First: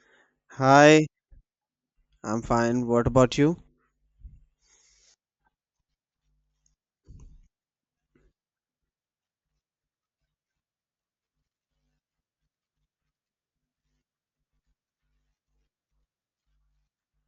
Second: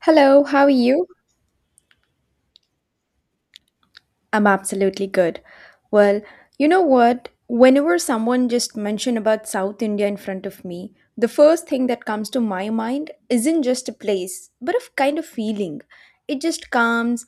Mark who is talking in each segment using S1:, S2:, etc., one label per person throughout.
S1: Hello, how are you?
S2: Hi, I'm fine. What about you?
S1: I'm absolutely good. Well, you know what? Whenever someone just mention about South India in front of me, the first thing that comes to my mind isn't just a place, but a kind of feeling. It just comes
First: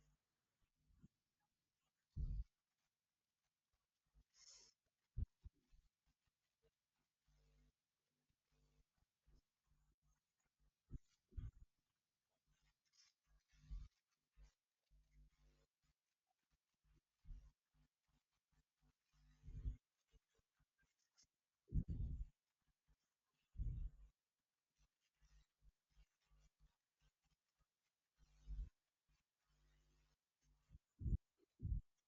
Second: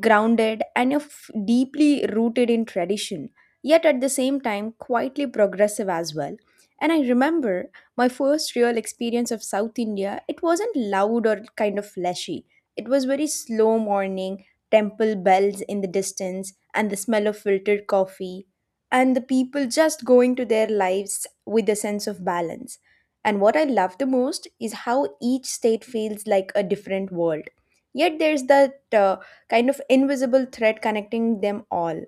S1: grounded and of deeply rooted in tradition, yet at the same time quietly progressive as well. And I remember my first real experience of South India, it wasn't loud or kind of flashy. It was very slow morning temple bells in the distance, and the smell of filtered coffee, and the people just going to their lives with a sense of balance. And what I love the most is how each state feels like a different world. Yet there's that kind of invisible thread connecting them all,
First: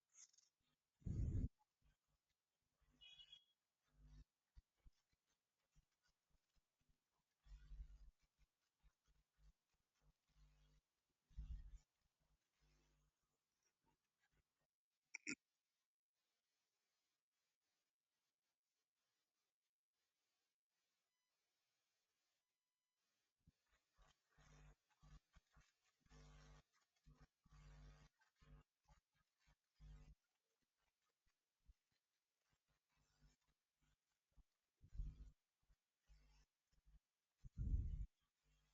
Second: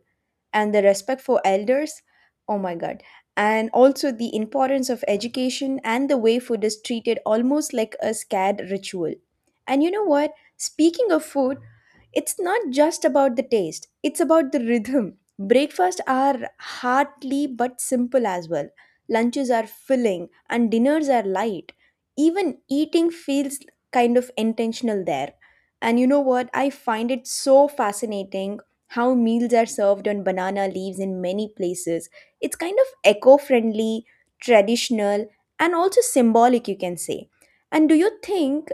S1: and the respect for elders. Oh my god. And also the importance of education and the way food is treated almost like a scared ritual. And you know what? Speaking of food, it's not just about the taste, it's about the rhythm. Breakfasts are hearty but simple as well. Lunches are filling and dinners are light. Even eating feels kind of intentional there. And you know what? I find it so fascinating how meals are served on banana leaves in many places. It's kind of eco friendly, traditional, and also symbolic, you can say. And do you think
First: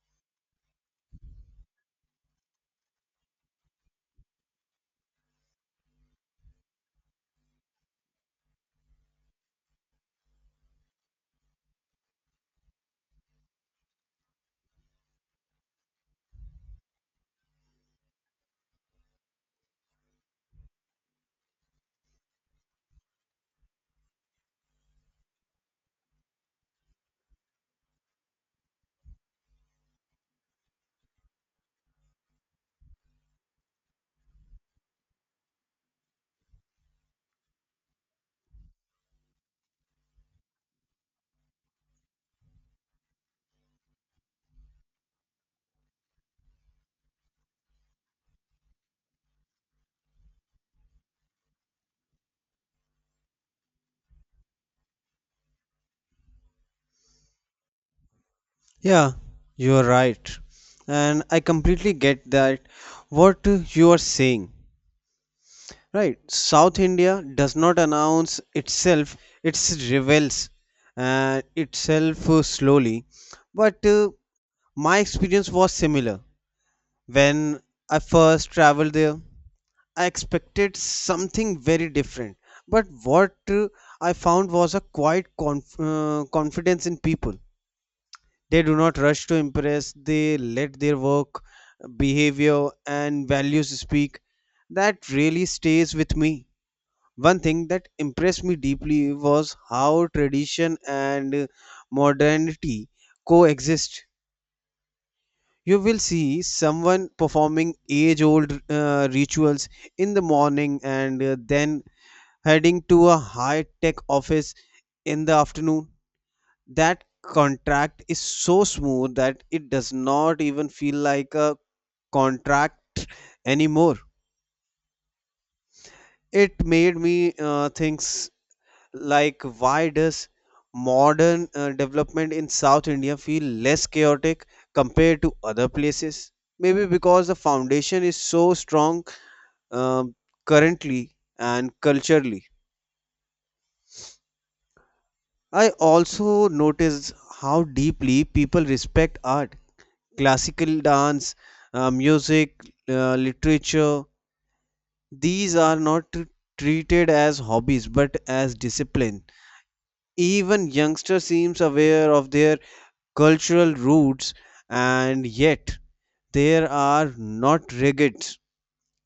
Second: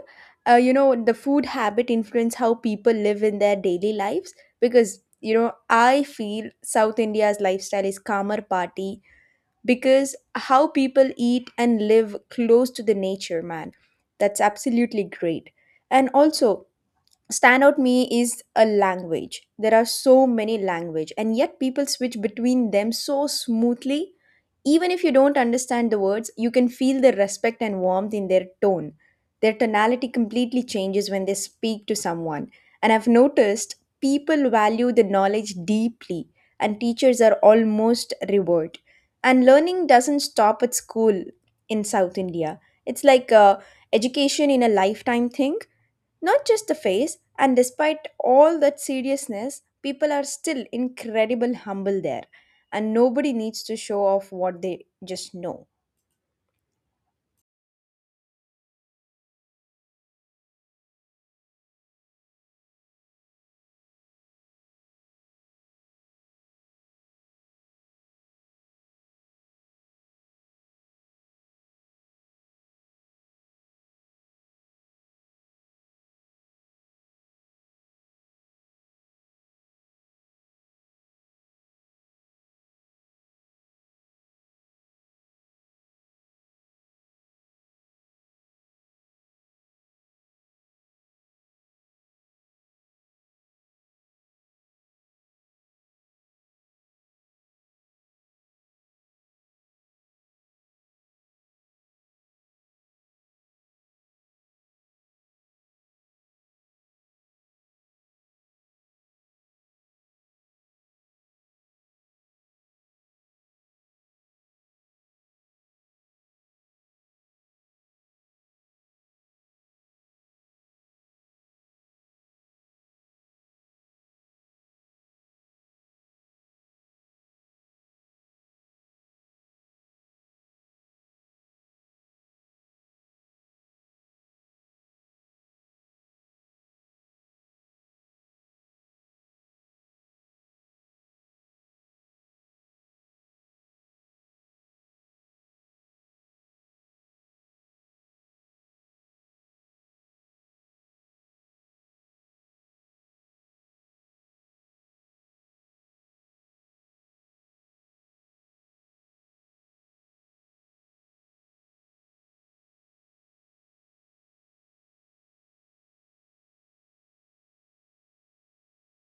S1: the food habit influence how people live in their daily lives because I feel South India's lifestyle is calmer party because how people eat and live close to the nature, man. That's absolutely great, and also standout me is a language. There are so many language, and yet people switch between them so smoothly. Even if you don't understand the words, you can feel the respect and warmth in their tone. Their tonality completely changes when they speak to someone, and I've noticed people value the knowledge deeply, and teachers are almost revered, and learning doesn't stop at school. In South India, it's like education in a lifetime thing, not just the face. And despite all that seriousness, people are still incredible humble there, and nobody needs to show off what they just know.
S2: Yeah, you're right. And I completely get that what you are saying. Right, South India does not announce itself, its revels and itself slowly. But my experience was similar. When I first traveled there, I expected something very different. But what I found was a quiet confidence in people. They do not rush to impress, they let their work, behavior, and values speak. That really stays with me. One thing that impressed me deeply was how tradition and modernity coexist. You will see someone performing age old rituals in the morning and then heading to a high tech office in the afternoon. That contract is so smooth that it does not even feel like a contract anymore. It made me think like why does modern development in South India feel less chaotic compared to other places? Maybe because the foundation is so strong, um, currently and culturally. I also noticed how deeply people respect art, classical dance, music, literature. These are not treated as hobbies but as discipline. Even youngsters seems aware of their cultural roots, and yet they are not rigid.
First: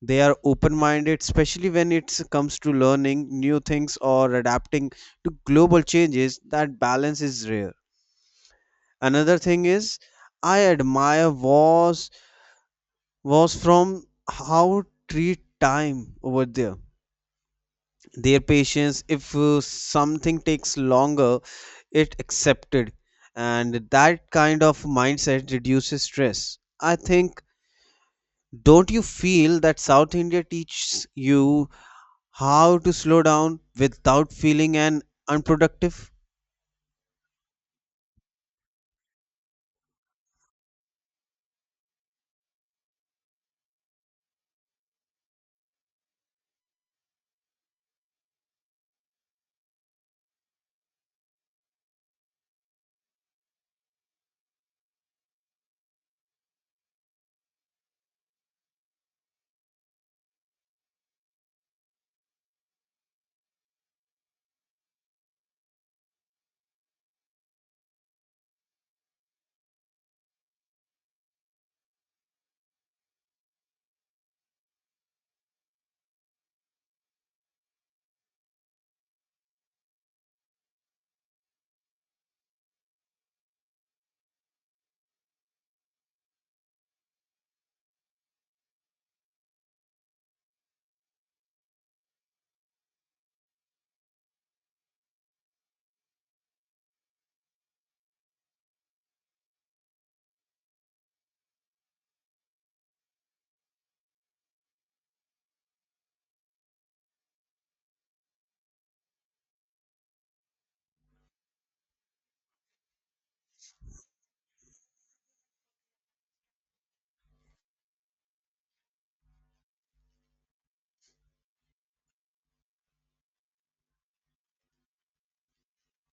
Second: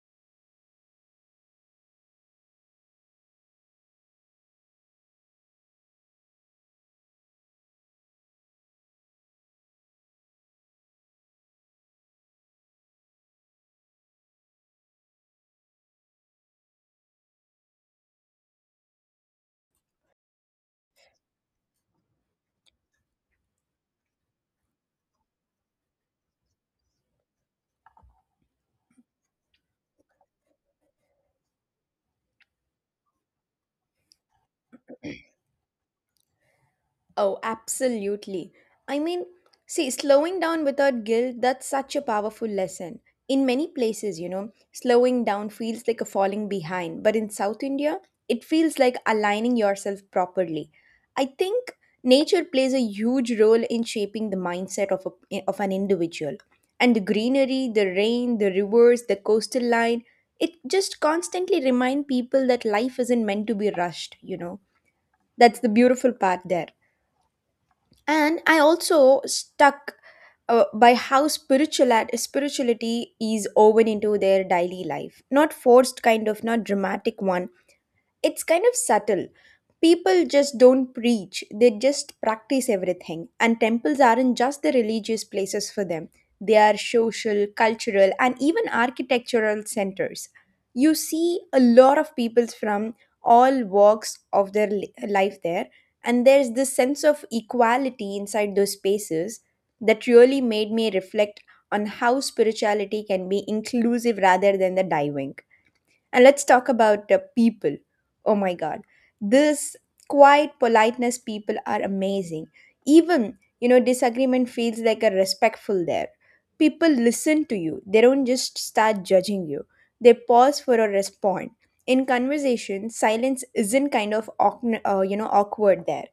S2: They are open-minded, especially when it comes to learning new things or adapting to global changes. That balance is rare. Another thing is I admire was from how treat time over there, their patience. If something takes longer, it accepted, and that kind of mindset reduces stress, I think. Don't you feel that South India teaches you how to slow down without feeling an unproductive?
S1: Oh, absolutely. I mean, see, slowing down without guilt, that's such a powerful lesson. In many places, slowing down feels like a falling behind, but in South India, it feels like aligning yourself properly. I think nature plays a huge role in shaping the mindset of, a, of an individual. And the greenery, the rain, the rivers, the coastal line, it just constantly remind people that life isn't meant to be rushed. That's the beautiful part there, and I also stuck by how spiritual spirituality is woven into their daily life, not forced, kind of not dramatic one. It's kind of subtle. People just don't preach, they just practice everything. And temples aren't just the religious places for them, they are social, cultural, and even architectural centers. You see a lot of people from all walks of their life there, and there's this sense of equality inside those spaces that really made me reflect on how spirituality can be inclusive rather than the diving. And let's talk about the people. Oh my God. This quiet politeness people are amazing. Even, disagreement feels like a respectful there. People listen to you, they don't just start judging you, they pause for a response. In conversation, silence isn't kind of awkward there.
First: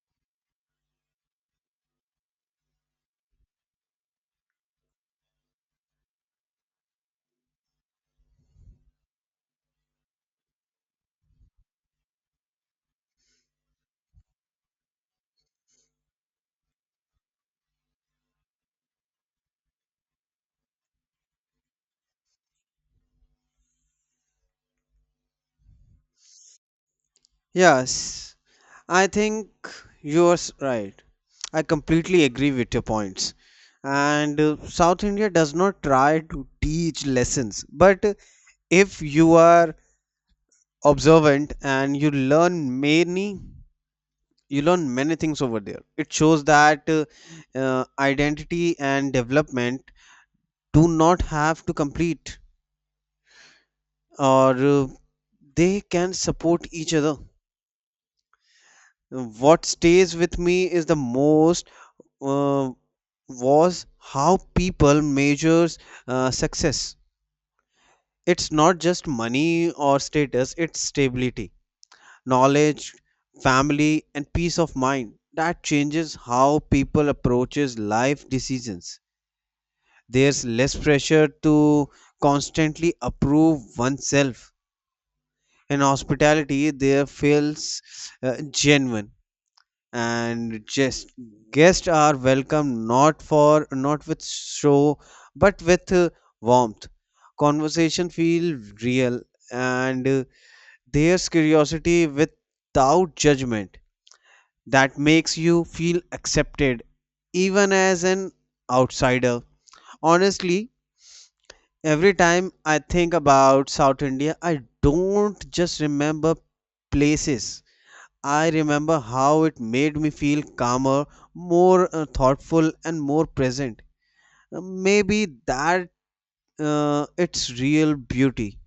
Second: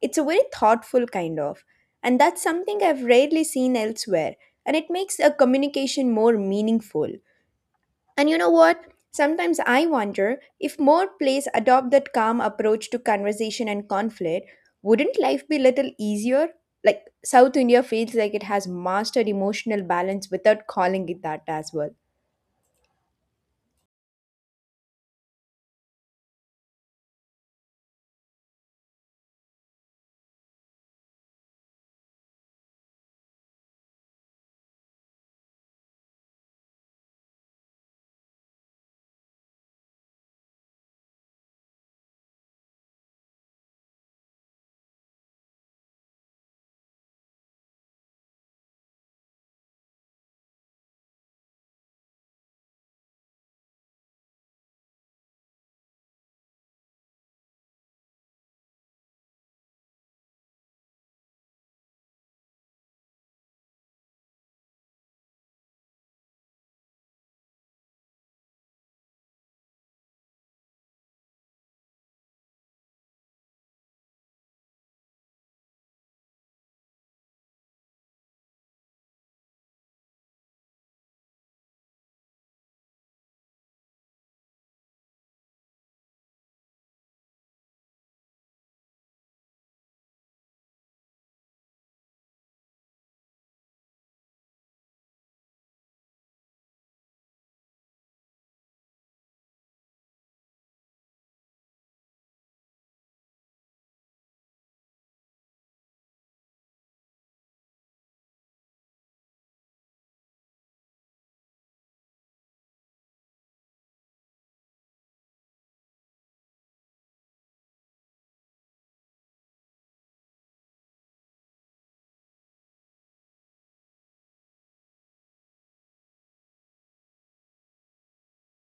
S1: It's a very thoughtful kind of, and that's something I've rarely seen elsewhere. And it makes a communication more meaningful. And you know what? Sometimes I wonder if more plays adopt that calm approach to conversation and conflict, wouldn't life be little easier? Like South India feels like it has mastered emotional balance without calling it that as well.
S2: Yes, I think you're right. I completely agree with your points. And South India does not try to teach lessons, but if you are observant and you learn many things over there. It shows that identity and development do not have to compete, or they can support each other. What stays with me is the most uh, was how people measures success. It's not just money or status, it's stability, knowledge, family, and peace of mind. That changes how people approaches life decisions. There's less pressure to constantly approve oneself, and hospitality there feels genuine, and just guests are welcome, not for not with show but with warmth. Conversation feel real, and there's curiosity without judgment. That makes you feel accepted even as an outsider. Honestly, every time I think about South India, I don't just remember places. I remember how it made me feel calmer, more thoughtful, and more present. Maybe that its real beauty,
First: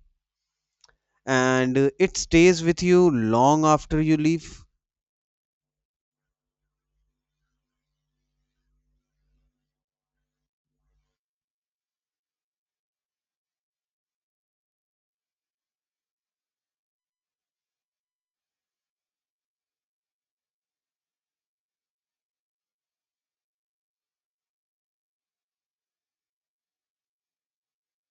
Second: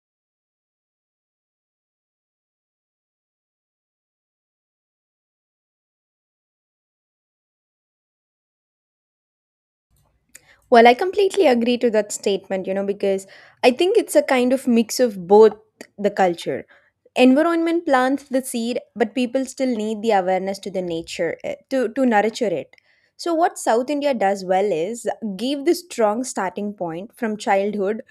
S2: and it stays with you long after you leave.
S1: Well, I completely agree to that statement, because I think it's a kind of mix of both the culture. Environment plants the seed, but people still need the awareness to the nature to nurture it. So what South India does well is give the strong starting point from childhood.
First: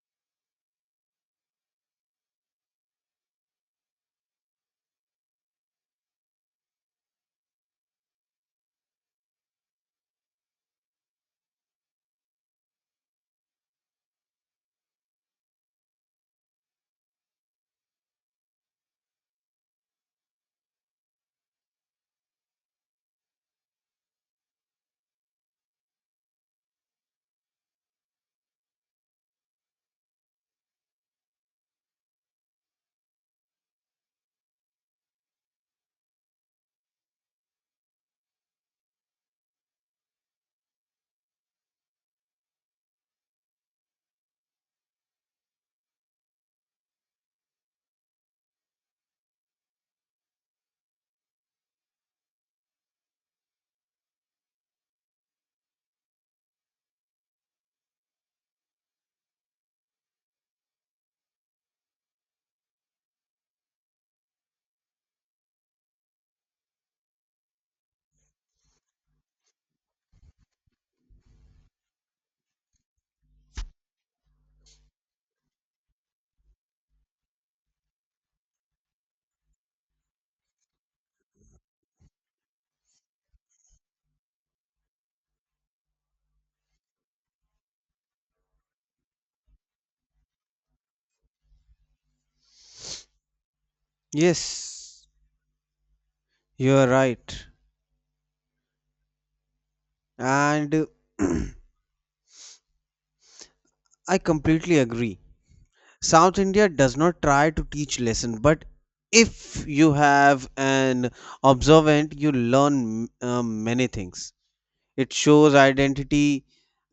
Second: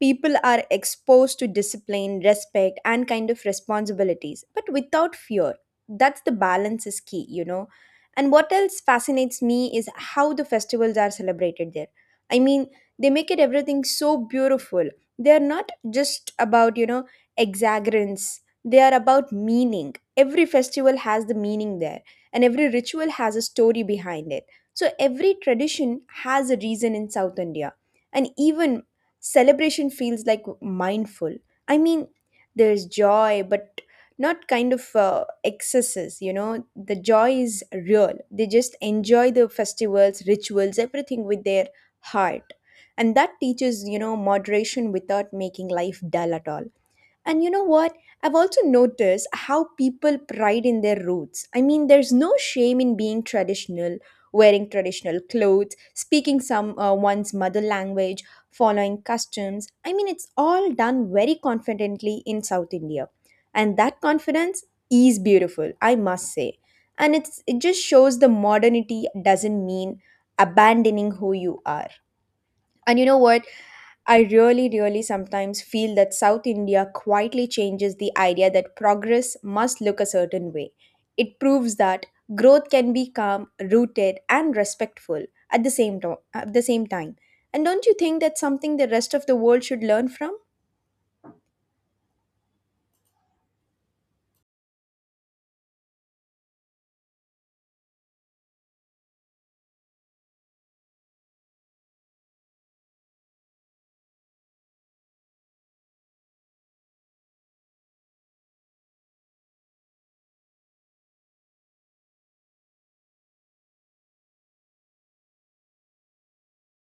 S1: People are exposed to discipline, respect, and kind of responsibilities, but without fear. That's the balance is key. And what else fascinates me is how the festivals are celebrated there. I mean, they make it everything so beautiful. They are not just about, exaggerance. They are about meaning. Every festival has the meaning there, and every ritual has a story behind it. So every tradition has a reason in South India. And even celebration feels like mindful. I mean, there's joy, but not kind of excesses, The joy is real. They just enjoy the festivals, rituals, everything with their heart, and that teaches moderation without making life dull at all. And you know what I've also noticed how people pride in their roots. I mean, there's no shame in being traditional, wearing traditional clothes, speaking some one's mother language, following customs. I mean, it's all done very confidently in South India, and that confidence is beautiful, I must say. And it just shows the modernity doesn't mean abandoning who you are. And you know what? I really, really sometimes feel that South India quietly changes the idea that progress must look a certain way. It proves that growth can be calm, rooted, and respectful at the at the same time. And don't you think that's something the rest of the world should learn from?
S2: Yes, you're right, and uh, I completely agree. South India does not try to teach lesson, but if you have an observant, you learn many things. It shows identity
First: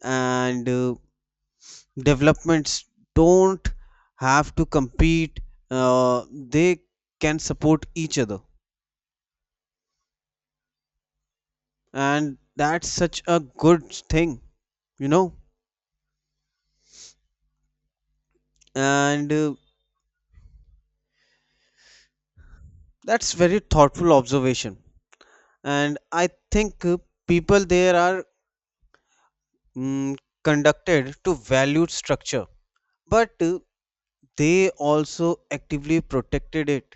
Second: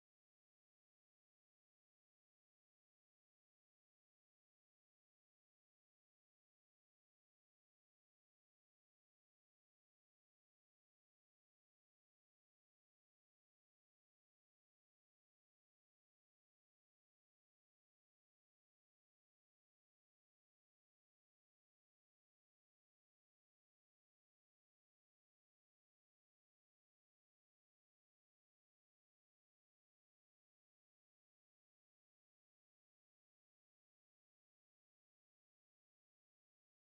S2: and developments don't have to compete, they can support each other, and that's such a good thing, you know. And that's very thoughtful observation. And I think people there are, mm, conducted to valued structure, but they also actively protected it.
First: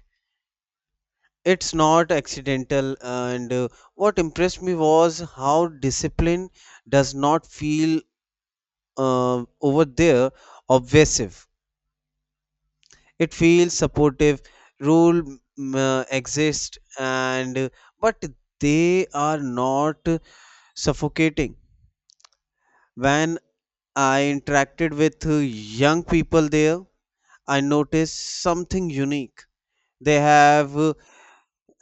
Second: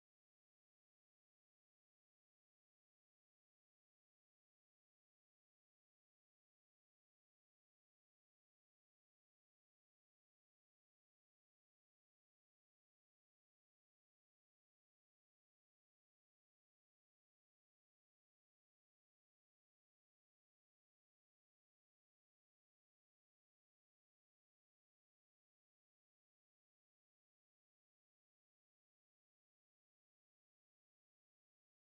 S2: It's not accidental, and what impressed me was how discipline does not feel, over there, obsessive. It feels supportive. Rule exist, and but they are not suffocating. When I interacted with young people there, I noticed something unique. They have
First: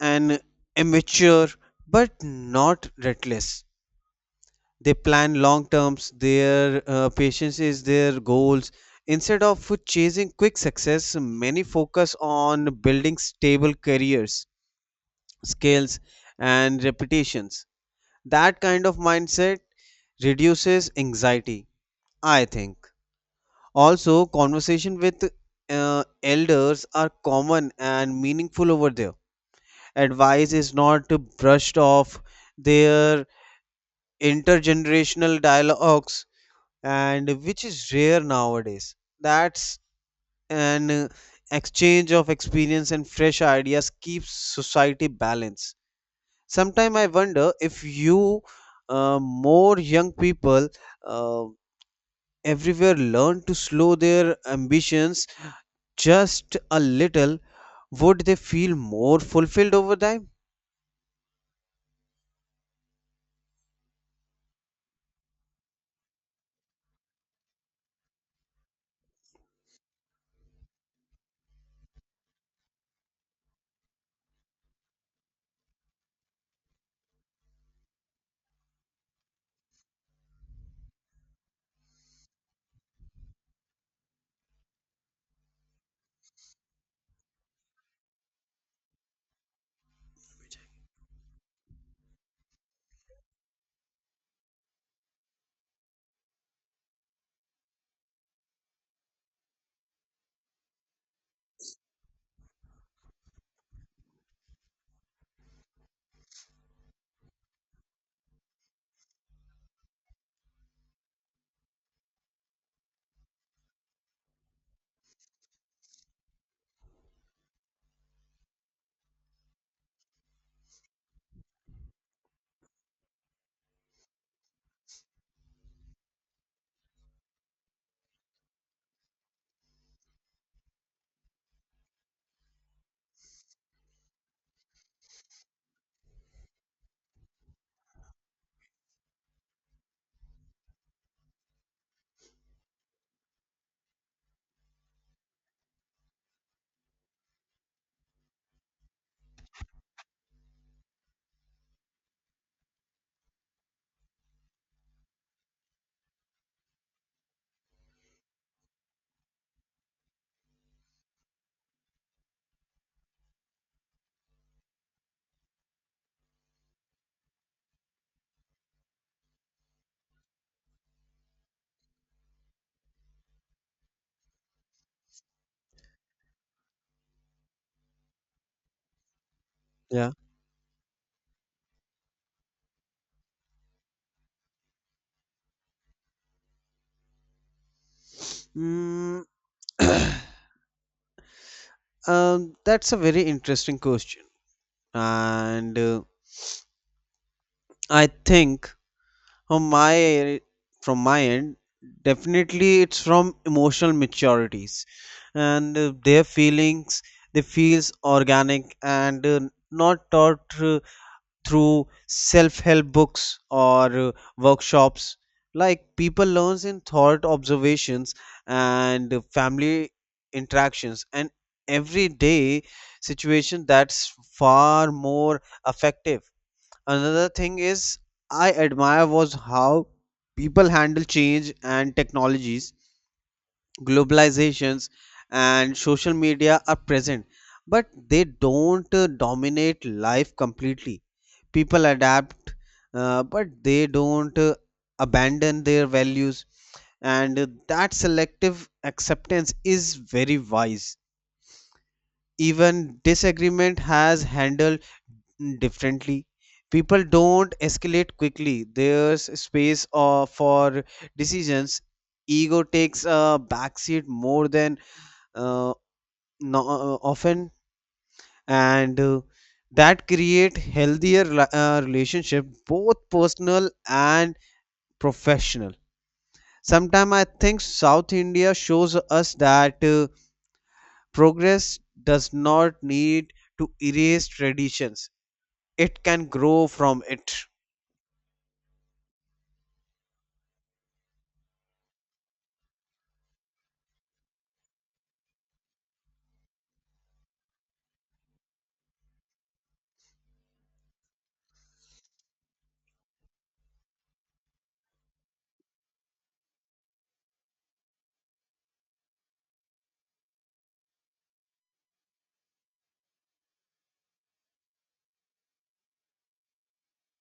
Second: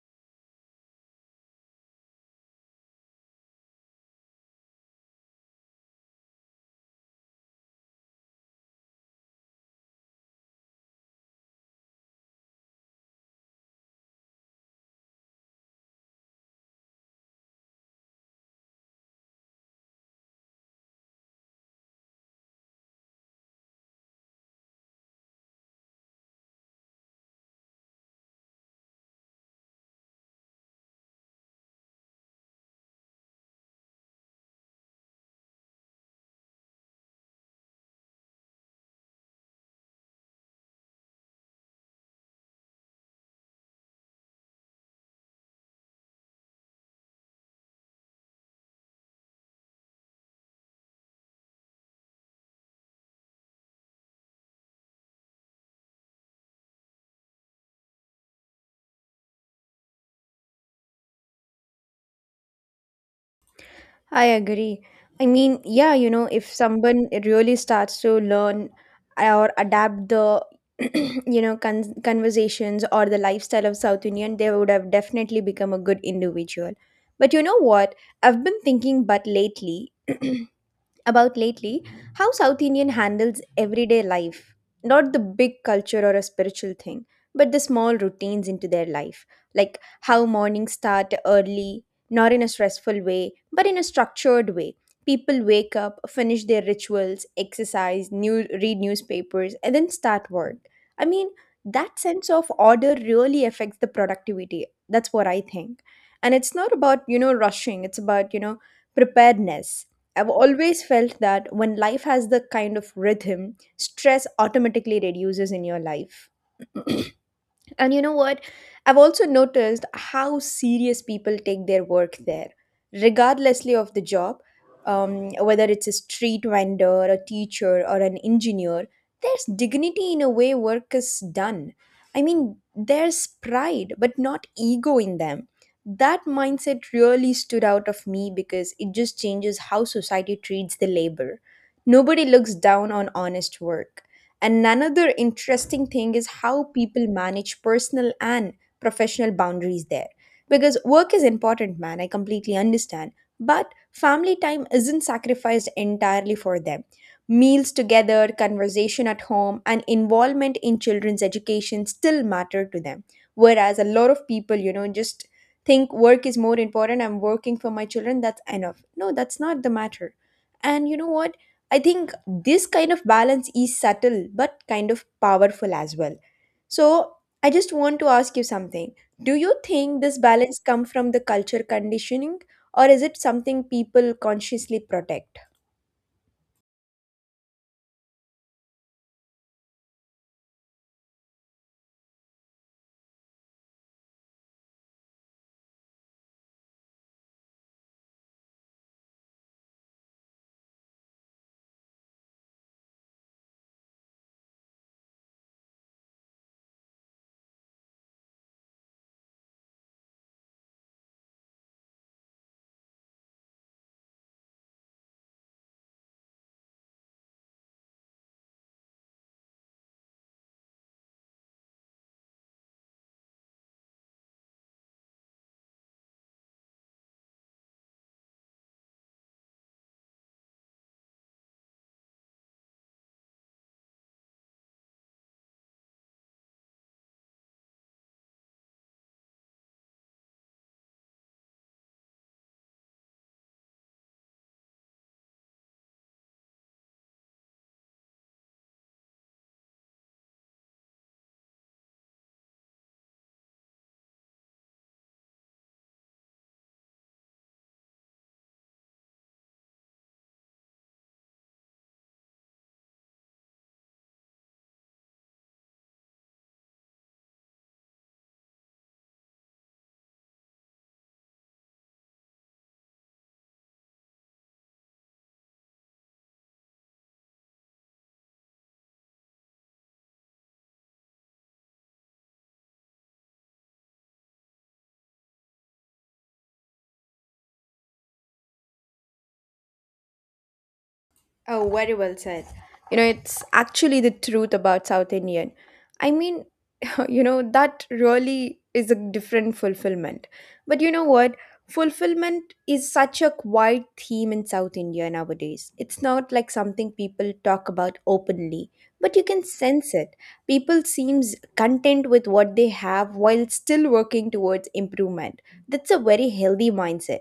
S2: an immature but not reckless. They plan long terms, their patience is their goals instead of chasing quick success. Many focus on building stable careers, skills, and reputations. That kind of mindset reduces anxiety, I think. Also conversation with uh, elders are common and meaningful over there. Advice is not brushed off. Their intergenerational dialogues, and which is rare nowadays. That's an exchange of experience and fresh ideas keeps society balanced. Sometimes I wonder if you, more young people uh, everywhere learn to slow their ambitions just a little, would they feel more fulfilled over time?
S1: I agree. I mean, yeah, if someone really starts to learn or adapt the, conversations or the lifestyle of South Indian, they would have definitely become a good individual. But you know what? I've been thinking, but lately, about lately how South Indian handles everyday life. Not the big culture or a spiritual thing, but the small routines into their life. Like how mornings start early, not in a stressful way, but in a structured way. People wake up, finish their rituals, exercise, new read newspapers, and then start work. I mean, that sense of order really affects the productivity. That's what I think. And it's not about, rushing, it's about, preparedness. I've always felt that when life has the kind of rhythm, stress automatically reduces in your life. And you know what? I've also noticed how serious people take their work there, regardlessly of the job, whether it's a street vendor, a teacher, or an engineer, there's dignity in a way work is done. I mean, there's pride, but not ego in them. That mindset really stood out of me because it just changes how society treats the labor. Nobody looks down on honest work. And another interesting thing is how people manage personal and professional boundaries there. Because work is important, man, I completely understand. But family time isn't sacrificed entirely for them. Meals together, conversation at home, and involvement in children's education still matter to them. Whereas a lot of people, just think work is more important, I'm working for my children, that's enough. No, that's not the matter. And you know what? I think this kind of balance is subtle but kind of powerful as well. So I just want to ask you something. Do you think
S2: Yeah.
S1: this balance come from the culture conditioning, or is it something people consciously protect?
S2: Mm, that's a very interesting question, and I think, From my from my end, definitely it's from emotional maturities and their feelings. They feels organic, and not taught through self-help books or workshops. Like people learns in thought observations and family interactions and everyday situation. That's far more effective. Another thing is I admire was how people handle change and technologies. Globalizations and social media are present, but they don't dominate life completely. People adapt, but they don't abandon their values, and that selective acceptance is very wise. Even disagreement has handled differently. People don't escalate quickly. There's space for decisions. Ego takes a backseat more than uh, no, often, and that create healthier relationship, both personal and professional. Sometimes I think South India shows us that progress does not need to erase traditions. It can grow from it.
S1: Oh, very well said. You know, it's actually the truth about South Indian. I mean, that really is a different fulfillment. But you know what, fulfillment is such a quiet theme in South India nowadays. It's not like something people talk about openly, but you can sense it. People seems content with what they have while still working towards improvement. That's a very healthy mindset.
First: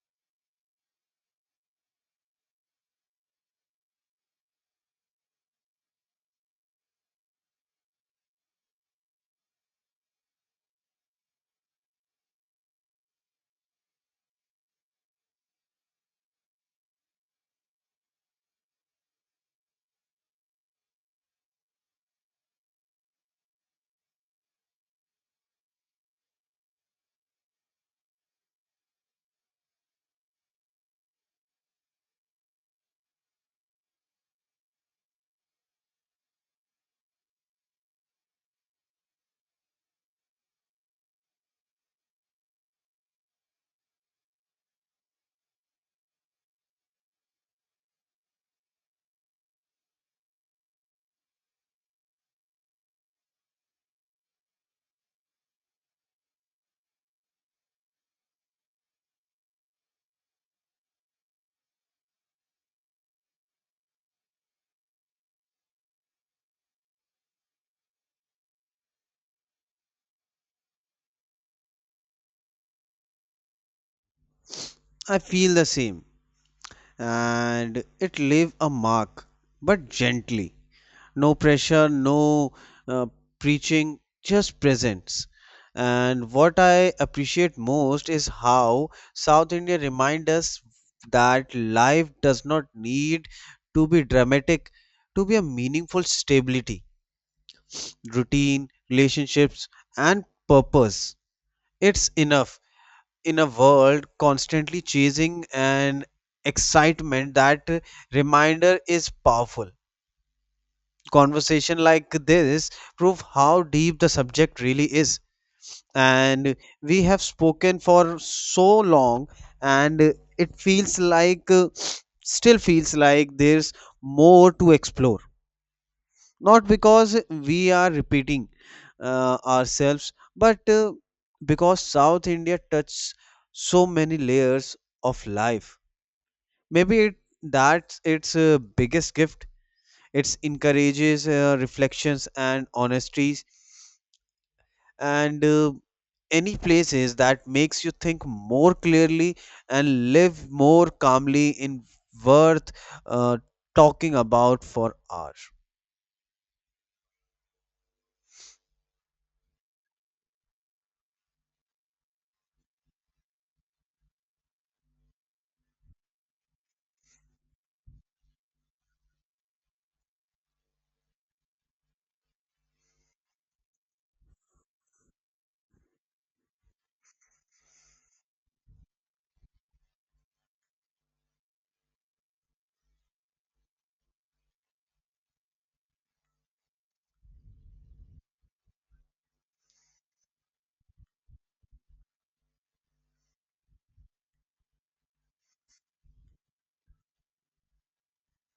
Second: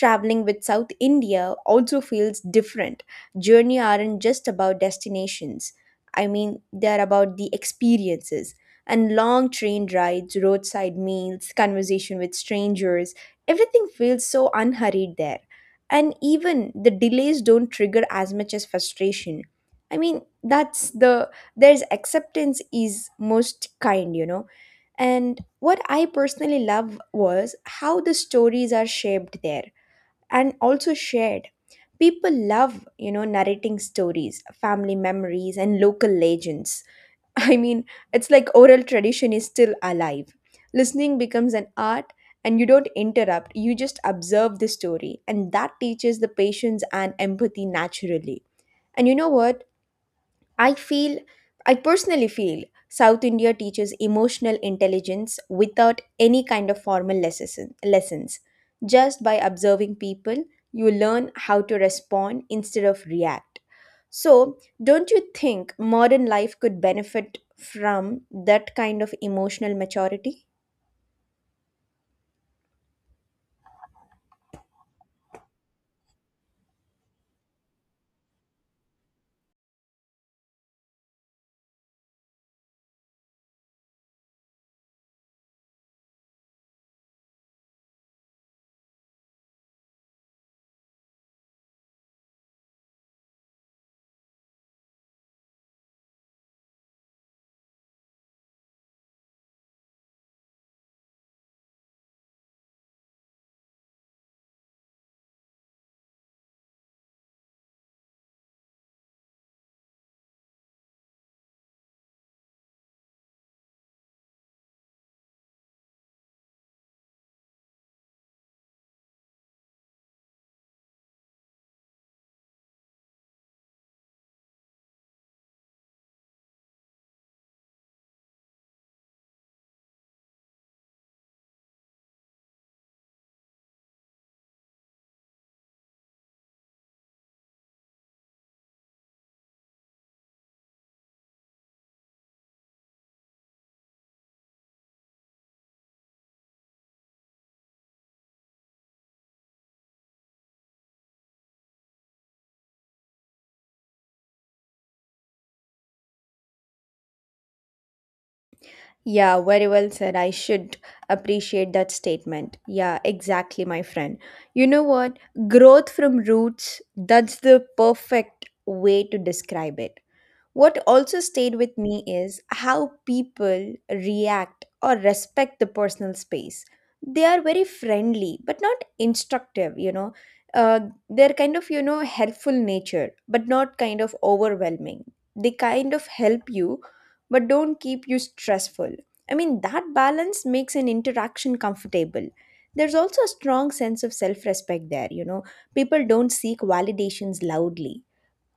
S1: Traveling with South India also feels different. Journey aren't just about destinations. I mean, they're about the experiences, and long train rides, roadside meals, conversation with strangers, everything feels so unhurried there. And even the delays don't trigger as much as frustration. I mean, that's the there's acceptance is most kind. And what I personally love was how the stories are shaped there and also shared. People love, narrating stories, family memories, and local legends. I mean, it's like oral tradition is still alive. Listening becomes an art, and you don't interrupt, you just observe the story, and that teaches the patience and empathy naturally. And you know what? I feel, I personally feel, South India teaches emotional intelligence without any kind of lessons. Just by observing people, you learn how to respond instead of react. So, don't you think modern life could benefit from that kind of emotional maturity?
S2: I feel the same, and it leave a mark, but gently. No pressure, no uh, preaching, just presence. And what I appreciate most is how South India remind us that life does not need to be dramatic to be a meaningful stability, routine, relationships, and purpose. It's enough. In a world constantly chasing and excitement, that reminder is powerful. Conversation like this prove how deep the subject really is, and we have spoken for so long, and it feels like, still feels like there's more to explore, not because we are repeating ourselves, but because South India touches so many layers of life. Maybe that's its biggest gift. It encourages reflections and honesties, and any places that makes you think more clearly and live more calmly in worth uh, talking about for hours.
S1: Yeah, very well said. I should appreciate that statement. Yeah, exactly, my friend. You know what? Growth from roots, that's the perfect way to describe it. What also stayed with me is how people react or respect the personal space. They are very friendly, but not instructive. You know. Uh, they're kind of, helpful nature, but not kind of overwhelming. They kind of help you, but don't keep you stressful. I mean, that balance makes an interaction comfortable. There's also a strong sense of self respect there. You know. People don't seek validations loudly,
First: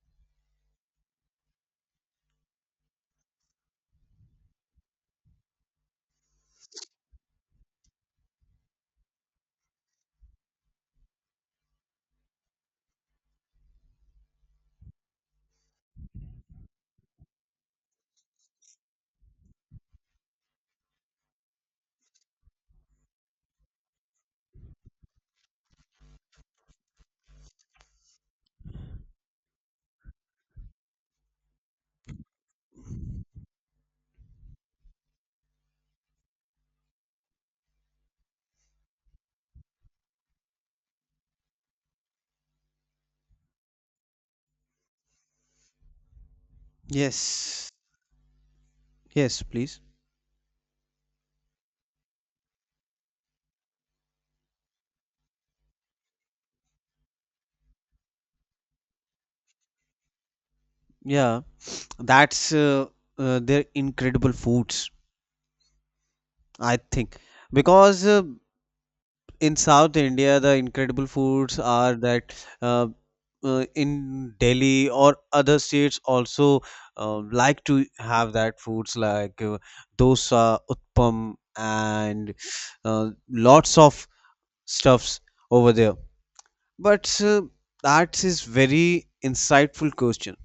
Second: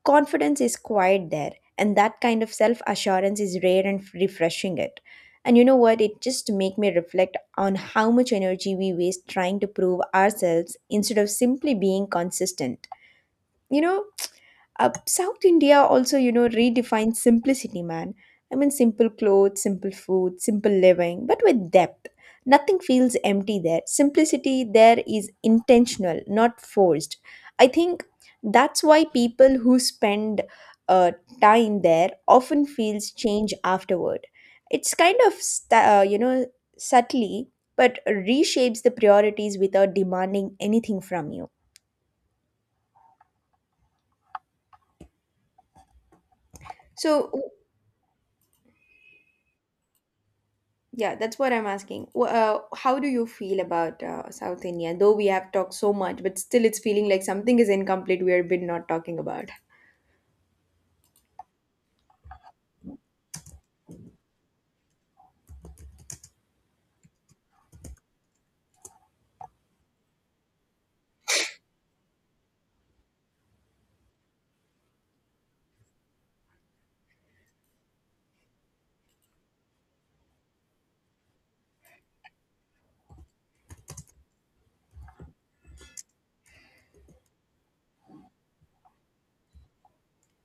S1: confidence is quiet there, and that kind of self assurance is rare and refreshing it. And you know what it just make me reflect on how much energy we waste trying to prove ourselves instead of simply being consistent you know South India also, redefines simplicity, man. I mean, simple clothes, simple food, simple living, but with depth. Nothing feels empty there. Simplicity there is intentional, not forced. I think that's why people who spend uh, time there often feels change afterward. It's kind of, subtly, but reshapes the priorities without demanding anything from you. So,
S2: Yes, yes please.
S1: yeah, that's what I'm asking. How do you feel about South India? Though we have talked so much, but still it's feeling like something is incomplete we have been not talking about.
S2: Yeah. That's their incredible foods, I think, because in South India the incredible foods are that, uh, in Delhi or other states also like to have that foods like dosa, utpam, and lots of stuffs over there. But that is very insightful question.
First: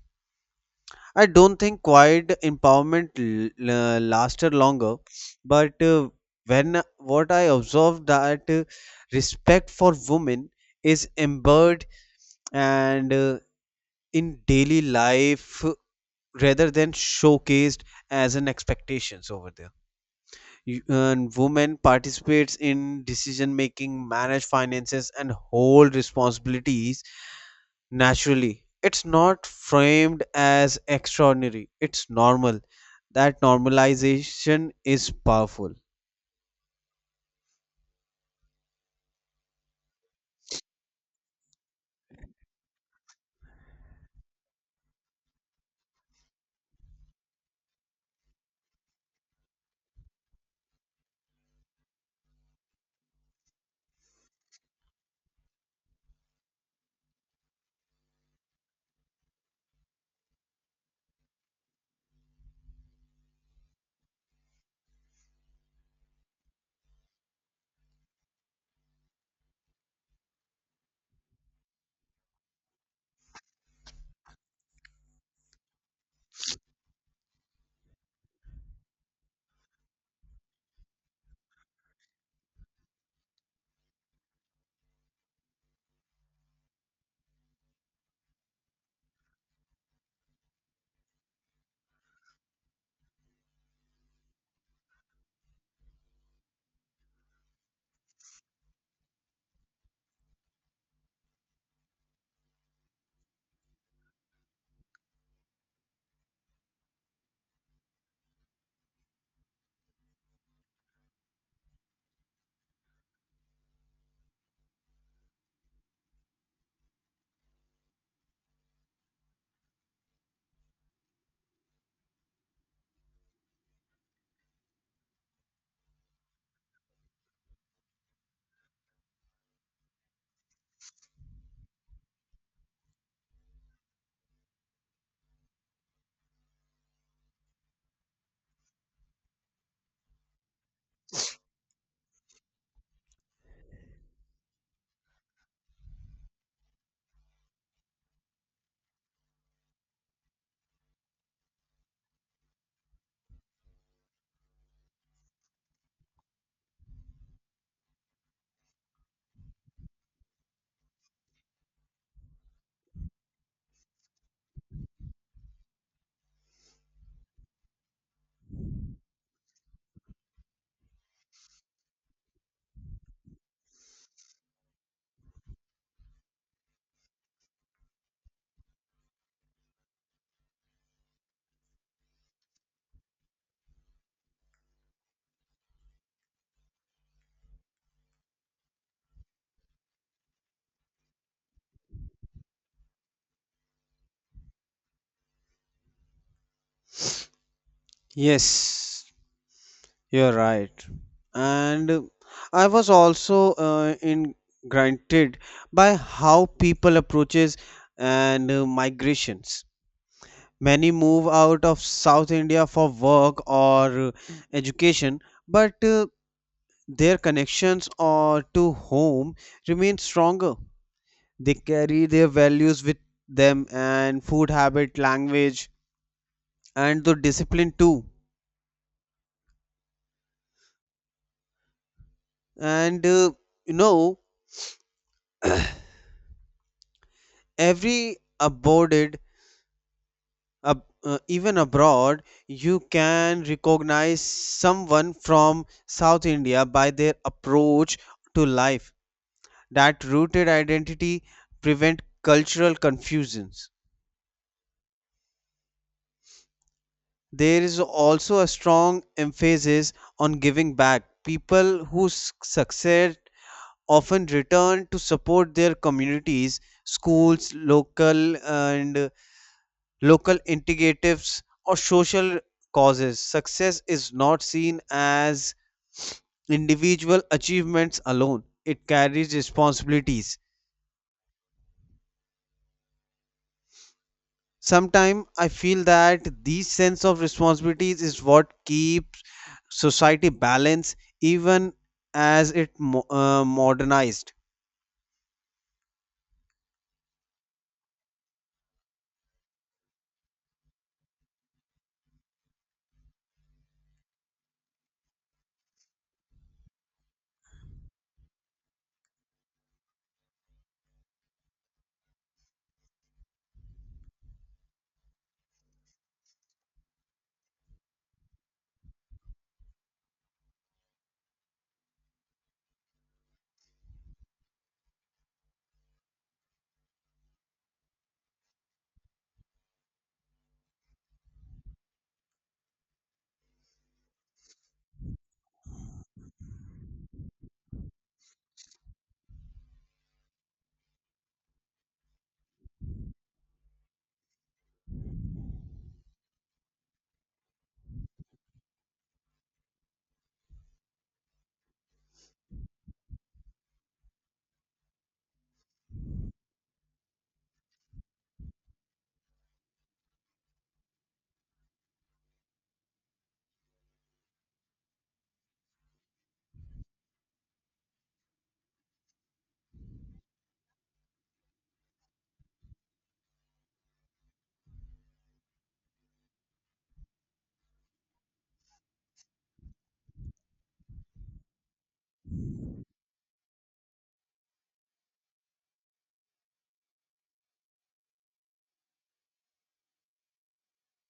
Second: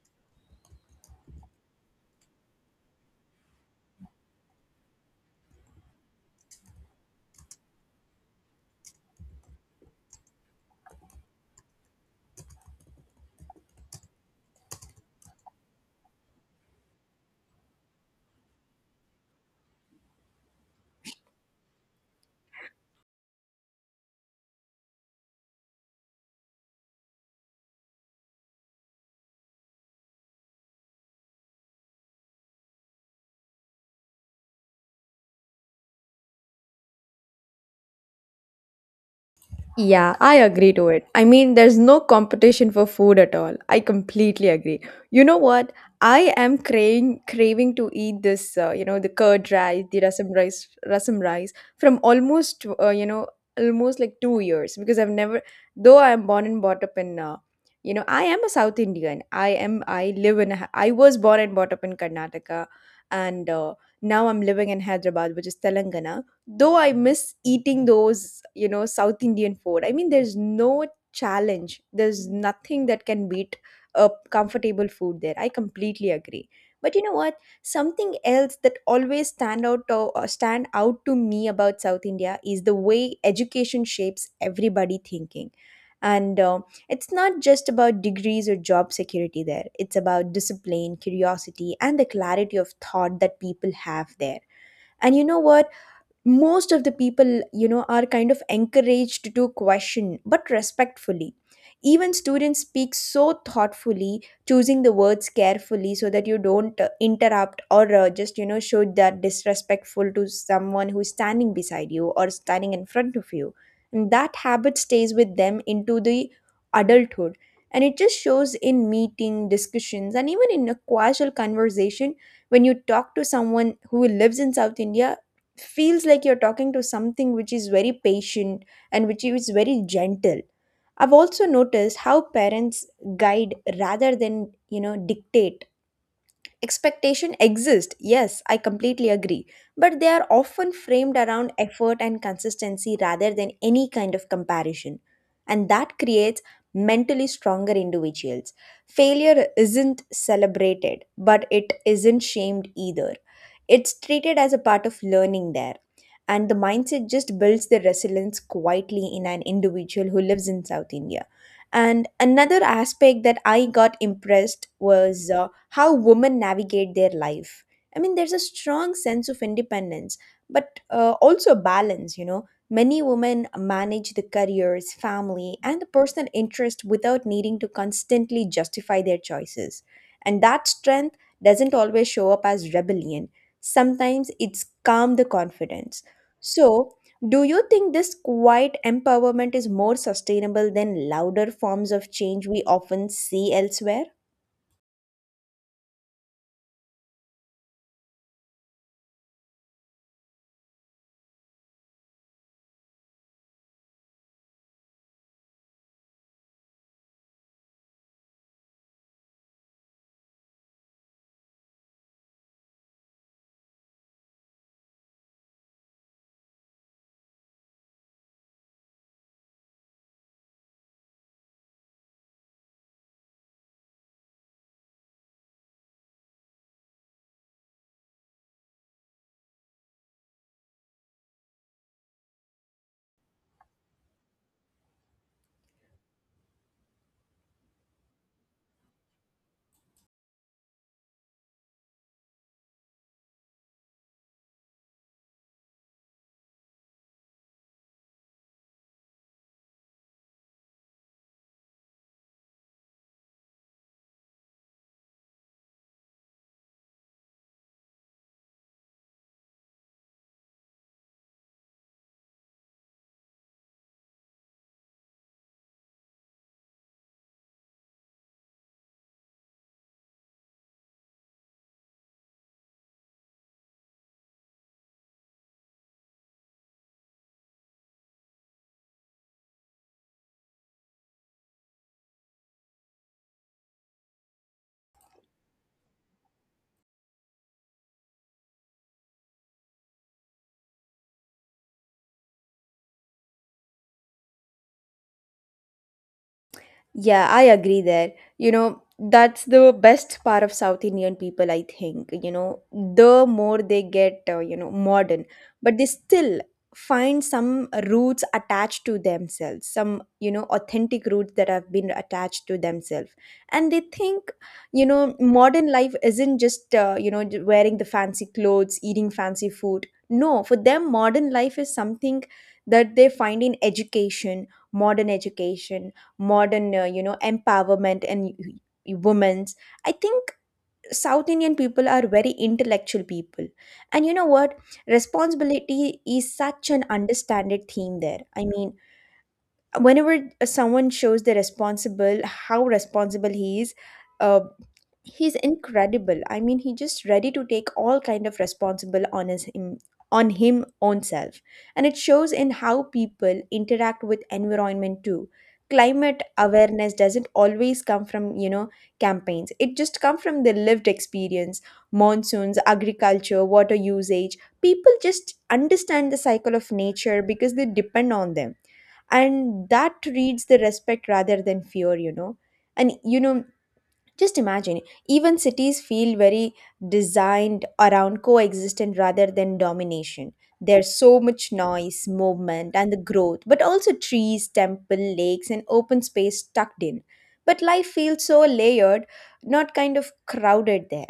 S2: I don't think quiet empowerment lasted longer, but when what I observed that respect for women is embedded and in daily life, rather than showcased as an expectations over there. And women participates in decision making, manage finances, and hold responsibilities naturally. It's not framed as extraordinary, it's normal. That normalization is powerful.
S1: Yeah, I agree to it. I mean, there's no competition for food at all. I completely agree. You know what? I am craving to eat this, the curd rice, the rasam rice from almost, almost like 2 years because I've never, though I am born and brought up in, I am a South Indian. I live in, I was born and brought up in Karnataka, and now I'm living in Hyderabad, which is Telangana. Though I miss eating those, south indian food. I mean, there's no challenge, there's nothing that can beat a comfortable food there, I completely agree. But you know what, something else that always stand out to me about south india is the way education shapes everybody thinking. And It's not just about degrees or job security there, it's about discipline, curiosity, and the clarity of thought that people have there. And you know what, most of the people, are kind of encouraged to question, but respectfully. Even students speak so thoughtfully, choosing the words carefully so that you don't interrupt or just show that disrespectful to someone who's standing beside you or standing in front of you. And that habit stays with them into the adulthood, and it just shows in meeting discussions and even in a casual conversation. When you talk to someone who lives in south india, feels like you're talking to something which is very patient and which is very gentle. I've also noticed how parents guide rather than, dictate. Expectation exist, yes, I completely agree, but they are often framed around effort and consistency rather than any kind of comparison. And that creates mentally stronger individuals. Failure isn't celebrated, but it isn't shamed either. It's treated as a part of learning there. And the mindset just builds the resilience quietly in an individual who lives in South India. And another aspect that I got impressed was how women navigate their life. I mean, there's a strong sense of independence, but also balance. You know. Many women manage the careers, family, and the personal interest without needing to constantly justify their choices. And that strength doesn't always show up as rebellion. Sometimes it's calm the confidence. So, do you think this quiet empowerment is more sustainable than louder forms of change we often see elsewhere?
S2: Yes, you're right. And I was also in granted by how people approaches and migrations. Many move out of South India for work or education, but their connections or to home remain stronger. They carry their values with them, and food habit, language, and the discipline too. And you know, every abroad, even abroad, you can recognize someone from South India by their approach to life. That rooted identity prevent cultural confusions. There is also a strong emphasis on giving back. People who succeed often return to support their communities, schools, local integratives or social causes. Success is not seen as individual achievements alone. It carries responsibilities. Sometimes I feel that these sense of responsibilities is what keeps society balanced even as it modernized.
S1: Yeah, I agree there. You know, that's the best part of South Indian people, I think. You know, the more they get, modern, but they still find some roots attached to themselves, some, authentic roots that have been attached to themselves. And they think, modern life isn't just, wearing the fancy clothes, eating fancy food. No, for them, modern life is something that they find in education, modern education, modern empowerment and women's. I think south indian people are very intellectual people. And you know what, responsibility is such an understanded theme there. I mean, whenever someone shows the responsible, how responsible he is, uh, he's incredible. I mean, he just ready to take all kind of responsible on his him on him own self. And it shows in how people interact with environment too. Climate awareness doesn't always come from, campaigns, it just come from the lived experience. Monsoons, agriculture, water usage, people just understand the cycle of nature because they depend on them. And that reads the respect rather than fear. You know and just imagine, even cities feel very designed around coexistence rather than domination. There's so much noise, movement, and the growth, but also trees, temple, lakes, and open space tucked in. But life feels so layered, not kind of crowded there.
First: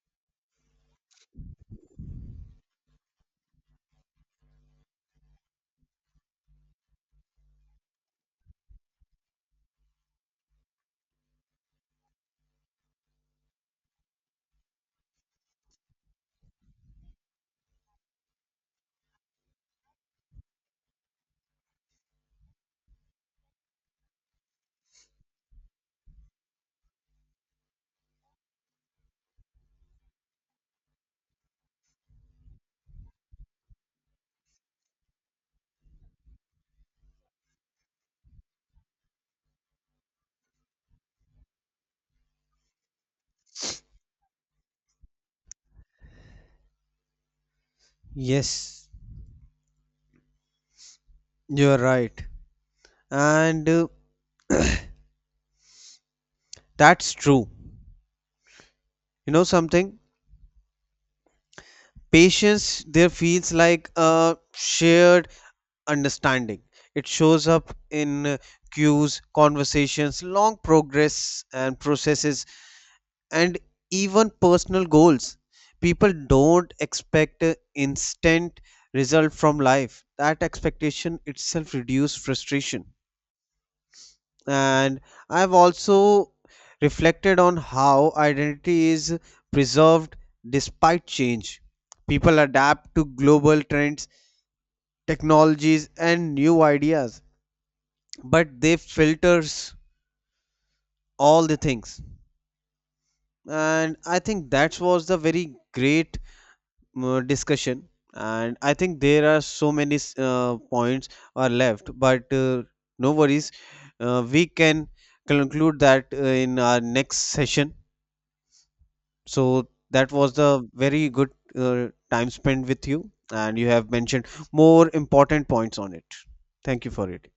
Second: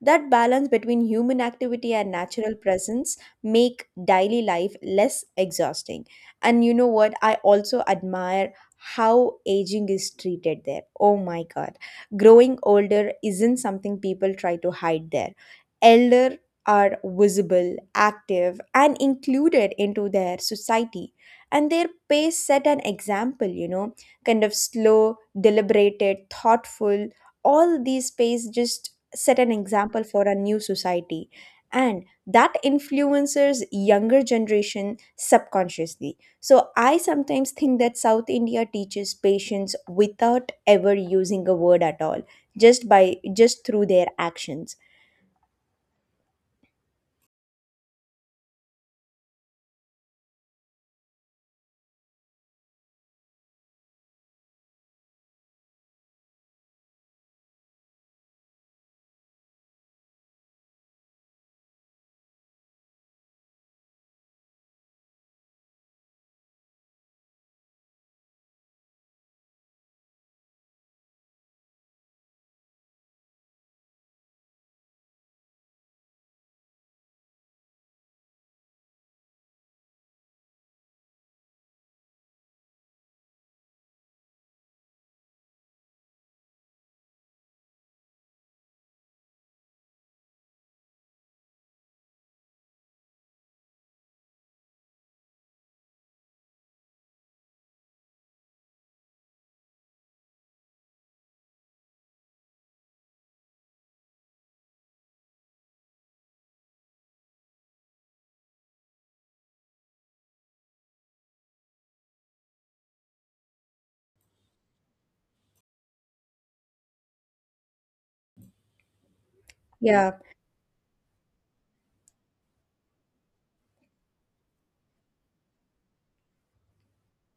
S1: That balance between human activity and natural presence make daily life less exhausting. And you know what? I also admire how aging is treated there. Oh my god. Growing older isn't something people try to hide there. Elder are visible, active, and included into their society. And their pace set an example, kind of slow, deliberated, thoughtful. All these pace just set an example for a new society. And that influences younger generation subconsciously. So I sometimes think that South India teaches patience without ever using a word at all, just by just through their actions.
S2: Yes, you are right. And that's true. You know something? Patience there feels like a shared understanding. It shows up in cues, conversations, long progress and processes, and even personal goals. People don't expect a instant result from life. That expectation itself reduces frustration. And I've also reflected on how identity is preserved despite change. People adapt to global trends, technologies, and new ideas, but they filters all the things. And I think that was the very great discussion. And I think there are so many points are left, but no worries. We can conclude that in our next session. So that
S1: Yeah,
S2: was the very good time spent with you, and you have mentioned more important points on it. Thank you for it.